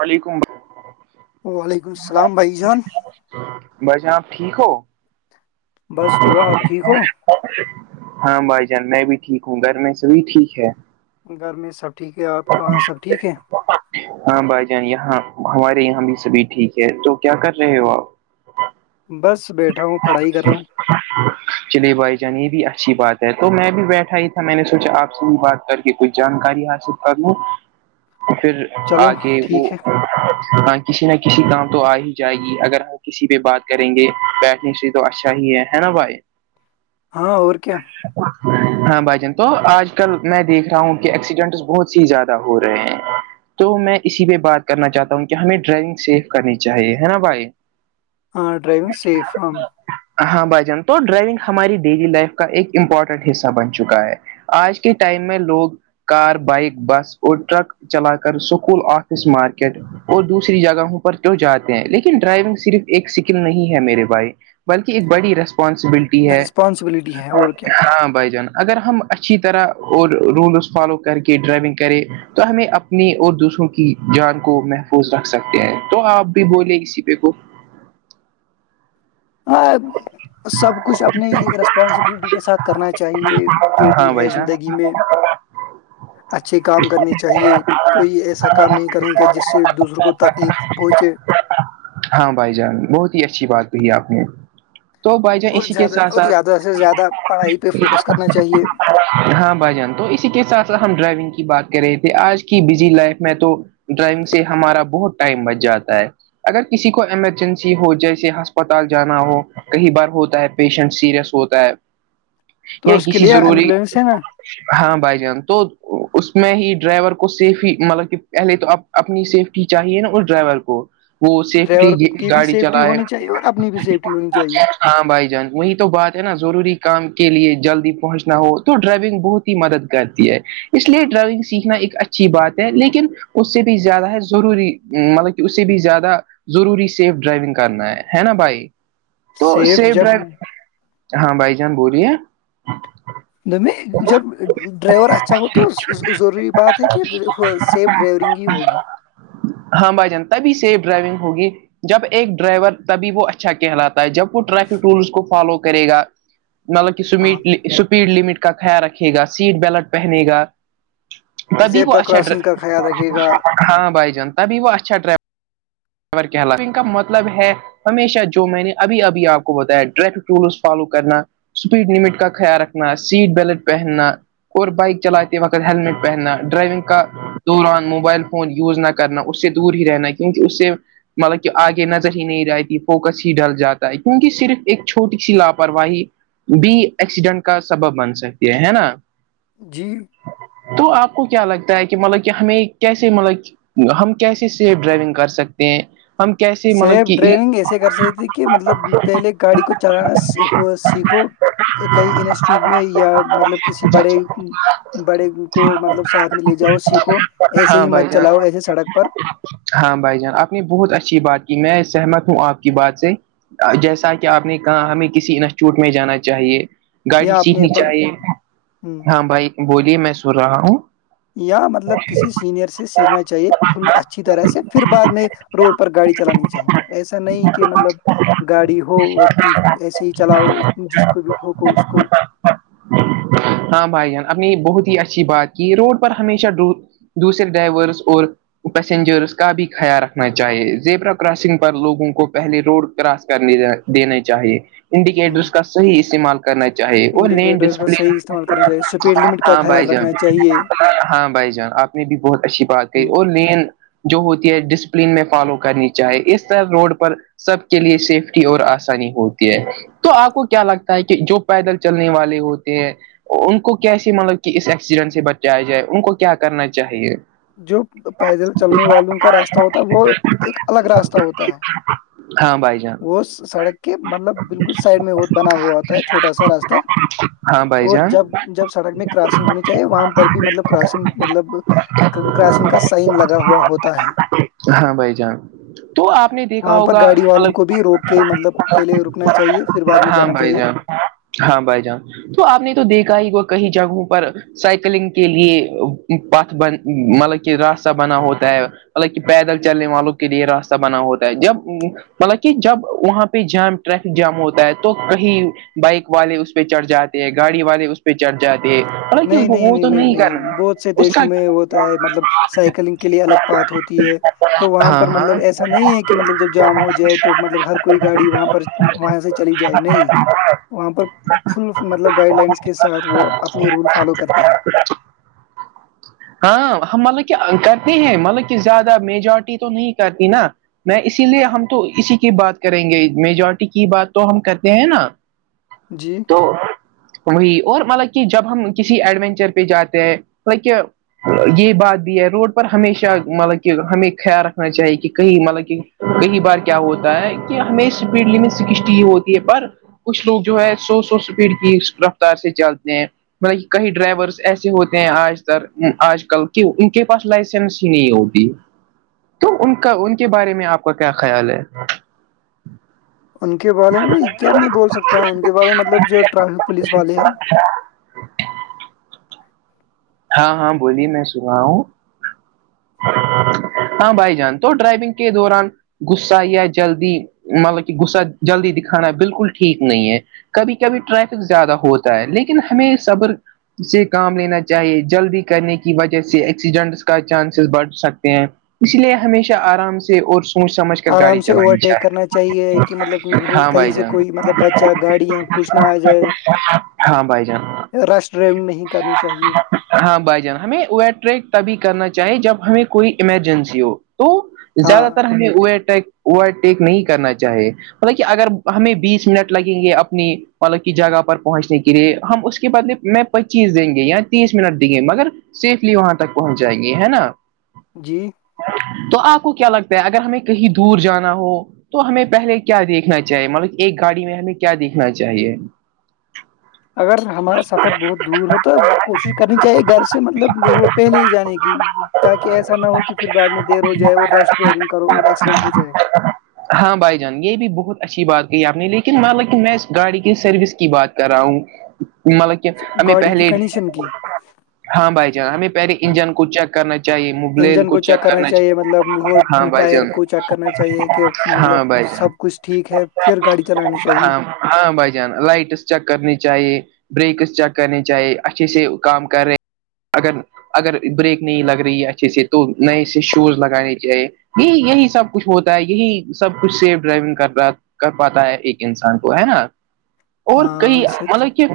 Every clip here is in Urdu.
ععلی کمبھ وعلیکم السلام بھائی جان بس جناپ ٹھیک ہو بس دعا آپ ٹھیک ہو ہاں بھائی جان میں بھی ٹھیک ہوں گھر میں سے بھی ٹھیک ہے گھر میں سب ٹھیک ہے آپ کے وہاں سب ٹھیک ہے ہاں بھائی جان یہاں ہمارے یہاں بھی سبھی ٹھیک ہے تو کیا کر رہے ہو آپ بس بیٹھا ہوں پڑھائی کر رہا ہوں چلے بھائی جان یہ بھی اچھی بات ہے تو میں بھی بیٹھا ہی تھا میں نے سوچا آپ سے بھی بات کر کے کوئی جانکاری حاصل کر لوں پھر چلو آگے وہ ٹھیک ہے ہاں کسی نہ کسی کام تو آ ہی جائے گی اگر ہم کسی پہ بات کریں گے بیٹنگ سی تو اچھا ہی ہے نا بھائی ہاں اور کیا ہاں بھائی جان تو آج کل میں دیکھ رہا ہوں کہ ایکسیڈنٹس بہت س زیادہ ہو رہے ہیں تو میں اسی پہ بات کرنا چاہتا ہوں کہ ہمیں ڈرائیونگ سیف کرنی چاہیے ہے نا بھائی ہ ڈرائیگ سیف ہ ہاں بھائی جان تو ڈرائیونگ ہماری ڈیلی لائف کا ایک امپورٹنٹ حصہ بن چکا ہے آج کے ٹائم میں لوگ کار بائک بس اور ٹرک چلا کر سکول آفس مارکیٹ اور دوسری جگہوں پر تو جاتے ہیں لیکن ڈرائیونگ صرف ایک سکل نہیں ہے میرے بھائی بلکہ ایک بڑی رسم انسبلٹی ہے رسپانسبلٹی ہے اور کیا ہاں بھائی جان اگر ہم اچھی طرح اور رولز فالو کر کے ڈرائیونگ کرے تو ہمیں اپنے اور دوسروں کی جان کو محفوظ رکھ سکتے ہیں تو آپ بھی بولے اسسی پہ کو ہاں سب کچھ اپنی ریسپانسبلٹی کے ساتھ کرنا چاہیے جو ہاں بھی بھائی ہے جان زندگی میں اچھھی کام کرنی چاہیے کوئی ایسا کام نہیں کریں گ جس سے دوسروں کو تکلیف پہنچے ہاں بھائی جان بہت ہی اچھی بات کہی آپ نے تو بھائی جان اور اسی کے زیادہ ساتھ اور ساتھ زیادہ سے زیادہ پڑھائی پہ فوکس کرنا چاہیے ہاں بھائی جان تو اسی کے ساتھ ساتھ ہم ڈرائیونگ کی بات کرے تھے آج کی بزی لائف میں تو ڈرائیونگ سے ہمارا بہت ٹائم بچ جاتا ہے اگر کسی کو ایمرجنسی ہو جیسے ہسپتال جانا ہو کئی بار ہوتا ہے پیشنٹ سیریس ہوتا ہے تو یا اس کے کسی لیے ضروری ایمبولینس نا ہاں بھائی جان تو اس میں ہی ڈرائیور کو سیفی مطلب کہ پہلے تو آپ اپنی سیفٹی چاہیے نا اس ڈرائیور کو وہ ڈرائیور سیفٹی کی بھی گاڑی سیفٹی چلائے ہونی چاہیے اور اپنی بھی سیفٹی ہونی چاہیے ہاں بھائی جان وہی تو بات ہے نا ضروری کام کے لیے جلدی پہنچنا ہو تو ڈرائیونگ بہت ہی مدد کرتی ہے اس لیے ڈرائیونگ سیکھنا ایک اچھی بات ہے لیکن اس سے بھی زیادہ ہے ضروری مطلب کہ اس سے بھی زیادہ ضروری سیف ڈرائیونگ کرنا ہے ہے نا بھائی تو سیف ڈرائی ہاں بھائی جان بولیے د میں جب ڈرائیور اچھا ہو تو ضروری بات ہے کہ سیف ڈرائیورونگ ہی ہوگی ہاں بھائی جان تبھی سیف ڈرائیونگ ہوگی جب ایک ڈرائیور تبھی وہ اچھا کہلات جب وہ ٹریفک رولس کو فالو کرے گا مطلب ہاں کہ اسپیڈ لمٹ کو کا خیال رکھے گا سیٹ بیلٹ پہنے گا تبھی وہ زیبرا اچھا کراسنگ کا خیال رکھے گا ہاں بھائی جان تبھی وہ اچھا ڈور خ کہات ان کا مطلب ہے ہمیشہ جو میں نے ابھی ابھی آپ کو بتایا ٹریک رولس فالو کرنا اسپیڈ لمٹ کا خیال رکھنا سیٹ بیلٹ پہننا اور بائک چلاتے وقت ہیلمیٹ پہننا ڈرائیونگ کا دوران موبائل فون یوز نہ کرنا اس سے دور ہی رہنا کیونکہ اس سے مطلب کہ آگے نظر ہی نہیں رہی فوکس ہی ڈل جاتا ہے کیونکہ صرف ایک چھوٹی سی لاپرواہی بھی ایکسیڈنٹ کا سبب بن سکتی ہے ہے نا جی تو آپ کو کیا لگتا ہے کہ مطلب کہ ہمیں کیسے مطلب ہم کیسے سیف ڈرائیونگ کر سکتے ہیں ہم کیس سیف ڈرائیونگ ایسے کر سکتی تھی کہ مطلب پہلے گاڑی کو چلانا سیکھو کئی انسٹیٹیوٹ میں یا مطلب کسی بڑے بڑے کو مطلب ساتھ میں لے جاؤ سیکھو ایسے ہاں ہی مت بھائی چلاؤ ایسے سڑک پر ہاں بھائی جان آپ نے بہت اچھی بات کی میں سہمت ہوں آپ کی بات سے جیسا کہ آپ نے کہا ہمیں کسی انسٹیٹیوٹ میں جانا چاہیے گاڑی یا اپنے سیکھنی چاہیے ہ ہاں بھائی بولیے میں سن رہا ہوں یا مطلب کسی سینئر سے سیکھنا چاہیے فل اچھی طرح سے پھر بعد میں روڈ پر گاڑی چلانی چاہیے ایسا نہیں کہ مطلب گاڑی ہو اور ایسے ہی چلاؤ جس کو بھی ٹھوکو اس کو [inaudible] ہاں بھائی جان اپپ نے بہت ہی اچھی بات کی روڈ پر ہمیشہ دوسرے ڈرائیورس اور پیسنجرس کا بھی خیال ر چاہیے زبرا کراسنگ پر لوگوں کو پہلے روڈ کراس کرنے دنے چاہیے ہ انڈیکیٹرس کا صح استعمال کرنا چاہیے وہ نین انڈیکیٹرس کا ڈسپل صحیح استعمال کرنا چاہیے اسپیڈ لمٹ کا ہاں خیال بھائی جان رکھنا چاہیے ہاں بھائی جان آپ نے بھی بہت اچھی بات کہی ہ اور مین جو ہوتی ہے ڈس ل میں فالو کرنی چاہیے اس طرح روڈ پر سب کے لیے سیفٹی اور آسانی ہوتی ہے تو آپ کو کیا لگتا ہے کہ جو پیدل چلنے والے ہوتے ہیں ان کو کیسے مطلب کہ اس ایکسیڈنٹ سے بچے آ جائے ان کو کیا کرنا چاہیے جو پیدل چلنے والوں کا راستہ ہوتا ہے وہ ایک الگ راستہ ہوتا ہے ہاں بھائی جان وہ سڑک کے مطلب بالکل سائڈ میں بنا ہوا ہوتا ہے چھوٹا سا راستہ ہاں بھائی اور جان جب جب سڑک میں کراسنگ ہونی چاہیے وہاں پر بھی مطلب کراسنگ مطلب کنکاشنگ کا سائن لگا ہوا ہوتا ہے ہاں بھائی جان تو آپ نے دیکھ وہاں پر گاڑی والوں کو بھی روک کے مطلب پہلے رکنا چاہیے پھر بعد میں ہاں جانا بھائی چاہیے جان ہاں بھائی جان تو آپ نے تو دیکھا ہی وہ کئی جگہوں پر سائیکلنگ کے لیے پتھ بن مطلب کہ راستہ بنا ہوتا ہے مطلب پیدل چلنے والوں کے لیے راستہ بنا ہوتا ہے جب مطلب کہ جب وہاں پہ جام ٹریفک جام ہوتا ہے تو کہیں بائک والے اس پہ چڑھ جاتے ہیں گاڑی والے اس پہ چڑھ جاتے ہیں حالانکہ نہیں نہیں وہ نہیں تو نہیں نہیں کرنا بہت سے اس دیشوں کا میں ہوتا ہے مطلب سائیکلنگ کے لیے الگ بات ہوتی ہے تو وہاں ہاں پر ہاں مطلب ایسا نہیں ہے کہ مطلب جب جام ہو جائے تو مطلب ہر کوئی گاڑی وہاں پر وہاں سے چلی جائے نہیں وہاں پر فل مطلب گائڈ لائنس کے ساتھ وہ اپنے رول فالو کرتے ہیں ہاں ہم مطلب کہ کرتے ہیں مطلب کہ زیادہ میجورٹی تو نہیں کرتی نا میں اسی لیے ہم تو اسی کی بات کریں گے میجورٹی کی بات تو ہم کرتے ہیں نا جی تو وہی اور مطلب کہ جب ہم کسی ایڈونچر پہ جاتے ہیں مطلب کہ یہی بات بھی ہے روڈ پر ہمیشہ مطلب ہمیں خیال رکھنا چاہیے کہ کہیں مطلب کہ کئی بار کیا ہوتا ہے کہ ہمیں اسپیڈ لمٹ سے ہوتی ہے پر کچھ لوگ جو ہے سو سو سپیڈ کی رفتار سے چلتے ہیں مطلب کہ کئی ڈرائیورس ایسے ہوتے ہیں آج تر آج کل کے ان کے پاس لائسنس ہی نہیں ہوتی تو ان کا ان کے بارے میں آپ کا کیا خیال ہے ان کے بارے میں کیا میں بول سکتا ہوں ان کے بارے میں مطلب جو ٹریفک پولیس والے ہیں اچھا ہاں ہاں بولیے میں سنا ہوں [inaudible] ہاں بھائی جان تو ڈرائیونگ کے دوران غصہ یا جلدی مطلب کہ غصہ جلدی دکھانا بالکل ٹھیک نہیں ہے کبھی کبھی ٹریفک زیادہ ہوتا ہے لیکن ہمیں صبر سے کام لینا چاہے جلدی کرنے کی وجہ سے ایکسیڈنٹس کا چانسیز بڑھ سکتے ہیں اس لیے ہمیشہ آرام سے اور سوچ سمجھ کر آرام گاڑی سے چلانی اوورٹیک چاہیے کرنا چاہیے کہ مطلب ہاں کہیں بھائی سے جان کوئی مطلب بچہ گاڑیاں کچھ نہ آ ہاں بھائی جان جائے رش ڈریون نہیں کرنی چاہیے ہاں بھائی جان ہمیں و ٹریک تبھی کرنا چاہیے جب ہمیں کوئی ایمرجنسی ہو تو ہاں زیادہ تر ہمیں اوٹیک اوورٹیک نہیں کرنا چاہیے مطلب کہ اگر ہمیں بیس منٹ لگیں گے اپنی مطلب کی جگہ پر پہنچنے کے لیے ہم اس کے بدلے میں پچیس دیں گے یا تیس منٹ دیں گے مگر سیفلی وہاں تک پہنچ جائیں گے ہے نا جی تو آپ کو کیا لگتا ہے اگر ہمیں کہیں دور جانا ہو تو ہمیں پہلے کیا دیکھنا چاہیے ملب ایک گاڑی میں ہمیں کیا دیکھنا چاہیے اگر ہمارا سفر بہت دور ہو تو کوشش کرنی چاہیے گھر سے مطلب وہ پہلے ہی جانے کی تاکہ ایسا نہ ہو کہ پھر بعد میں دیر ہو جائے اور رش ڈرائیونگ کرو اور ایسے ایکسڈنٹ ہو جائے ہاں بھائی جان یہ بھی بہت اچھی بات کہی آپ نے لیکن م لیکن میں گاڑی کی سروس کی بات کر رہا ہوں مطلب کہ ہمیں پہلے جی ہاں بھائی جان ہمیں پہلے انجن کو چیک کرنا چاہیے مبلل کو چیک کرنا چاہیے ہاں اپ بھائی ٹائر جان کو چیک کرنا چاہیے کہ مطلب ہاں بھائی جان سب کچھ ٹھیک ہے پھر گاڑی چلانی چاہیے ہاں بھائی جان لائٹس چیک کرنی چاہیے بریکس چیک کرنی چاہیے اچھے سے کام کر رہے ہیں اگر اگر بریک نہیں لگ رہی ہے اچھے سے تو نئے سے شوز لگانے چاہیے یہی یہی سب کچھ ہوتا ہے یہی سب کچھ سیف ڈرائیونگ کر رہا ہے کر پاتا ہے ایک انسان کو ہے نا اور کئی ہاں سچ مطلب کہ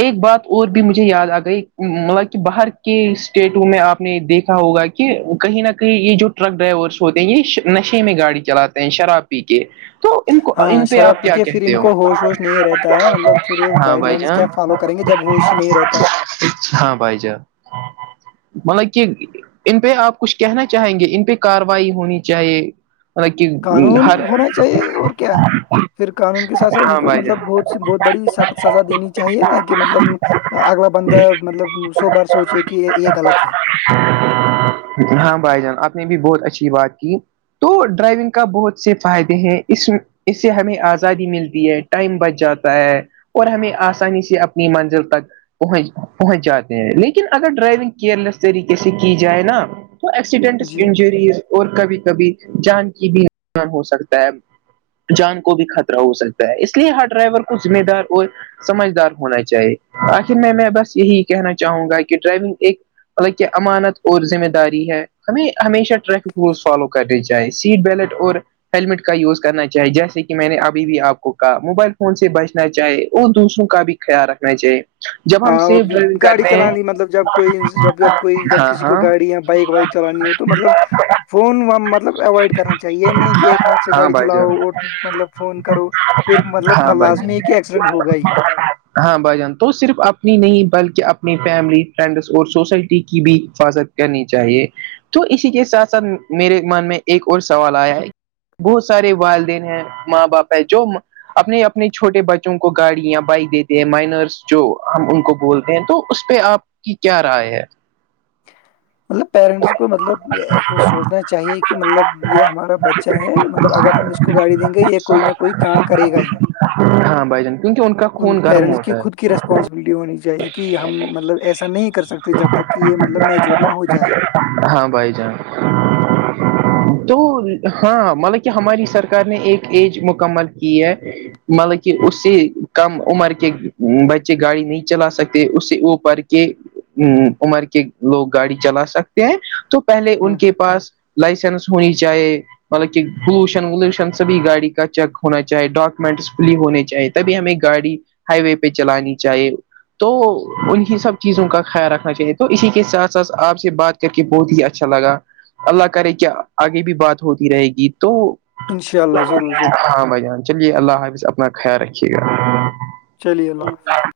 ایک بات اور بھی مجھے یاد آ گئی مطلب کہ باہر کے اسٹیٹوں میں آپ نے دیکھا ہوگا کہ کہ کہیں نہ کہیں یہ جو ٹرک ڈرائیورس ہوتے ہیں یہ نشے میں گاڑی چلاتے ہیں شراب پی کے تو ان کو ہاں ان پہ شراب آپ پی کیا کے پھر کہتے ان ہو کو ہوش وش نہیں رہتا ہے مطلب پھر ہاں گائڈ بھائی لائنس جان کیا فالو کریں گے جب ہو ایشی نہیں رہتا ہاں بھائی جان مطلب کہ ان پہ آپ کچھ کہنا چاہیں گے ان پہ کاروائی ہونی چاہیے مطلب کہ قانون ہر ہونا چاہیے اور کیا پھر قانون کے سات ساتھ ان ہاں کو بھائی جان مطلب بہت سی بہت بڑی سخت سزا دینی چاہیے نا کہ مطلب اگلا بند مطلب سو بار سوچے کہ یہ غلط ہے ہاں بھائی جان آپ نے بھی بہت اچھی بات کی تو ڈرائیونگ کا بہت سے فائدے ہیں اس اس سے ہمیں آزادی ملتی ہے ٹائم بچ جاتا ہے اور ہمیں آسانی سے اپنی منزل تک پہن پہنچ جاتے ہیں لیکن اگر ڈرائیونگ کیئر لیس طریقے سے کی جائے نا تو ایکسیڈنٹس جی انجوریز اور کبھی کبھی جان کی بھی ہو سکتا ہے جان کو بھی خطرہ ہو سکتا ہے اس لیے ہر ڈرائیور کو ذمہ دار اور سمجھدار ہونا چاہیے آخر میں میں بس یہی کہنا چاہوں گا کہ ڈرائیونگ ایک مطلب کہ امانت اور ذمہ داری ہے ہمیں ہمیشہ ٹریفک رولس فالو کر رہیی چاہے سیٹ بیلٹ اور ہیللمٹ کا یوز کرنا چاہے جیسے کہ میں نے ابھی بھی آپ کو کہا موبائل فون سے بچنا چاہے اور دوسروں کا بھی خیال رکھنا چاہی ہاں گاڑی چلانی مطلب جب کوئی جب جب کوئی جب ہاں کسی کو ہاں گاڑی یا بائک وائک چلانی ہو تو تو مطلب فون مطلب اوائڈ کرنا چاہیے یہ نہیں کہ ایک ہاتھ سے ہاں گاڑی بھائی چلاؤ جان اور مطلب فون کرو پھر مطلب ہاں بھائی جان لزمی ہے کہ ایککسیڈنٹ ہو گا ہی ہاں بائی جان تو صرف اپنی نہیں بلکہ اپنی فیملی فرینڈس اور سوسائٹی کی بھی حفاظت کرنی چاہیے تو اسی کے ساتھ ساتھ میرے من میں ایک اور سوال آیا ہے بہت سارے والدین ہیں ماں باپ ہے جو اپنے اپنے چھوٹے بچوں کو گاڑی یا بائک دیتے ہیں مائنرس جو ہم ان کو بولتے ہیں تو اس پہ آپ کی کیا رائے ہے مطلب پیرنٹس کو مطلب سوچنا چاہیے کہ مطلب یہ ہمارا بچچا ہے مطلب اگر ہم اس کو گاڑی دیں گے یہ کوئی نہ کوئی کڈ کرے گا ہی ہاں بھائی جان کیونکہ ان کا خون گرم ہوتا ہے پانسبلٹی ہو چاہے کہ ہم مطلب ایسا نہیں کر سکتے جب تک کہ یہ مطلب میچ ہاں بھائی جان تو ہاں مطلب کی ہماری سرکار نے ایک ایج مکمل کی ہے مطلب کہ اسی کم عمر کے بچے گاڑی نہیں چلا سکتے اس سے وہ پڑھ کے ا عمر کے لوگ گاڑی چلا سکتے ہیں تو پہلے ہ ان کے پاس لائسنس ہونی چاہے مطلب کہ پولوشن ولوشن سبھی گاڑی کا چیک ہونا چاہے ڈاکومنٹس فلی ہونے چاہی تبھی ہمیں گاڑی ہائی وے پہ چلانی چاہیے تو انیں سب چیزوں کا خیال رکھنا چاہیے تو اسی کے ساتھ ساتھ آپ سے بات کر کے بہت ہی اچھا لگا اللہ کرے کہ آگے بھی بات ہوتی رہے گی تو ان شاء اللہ ضرور ضرور ہاں بھائی جان چلیے اللہ حافظ اپنا خیال رکھیے گا چلیے اللہ ہاں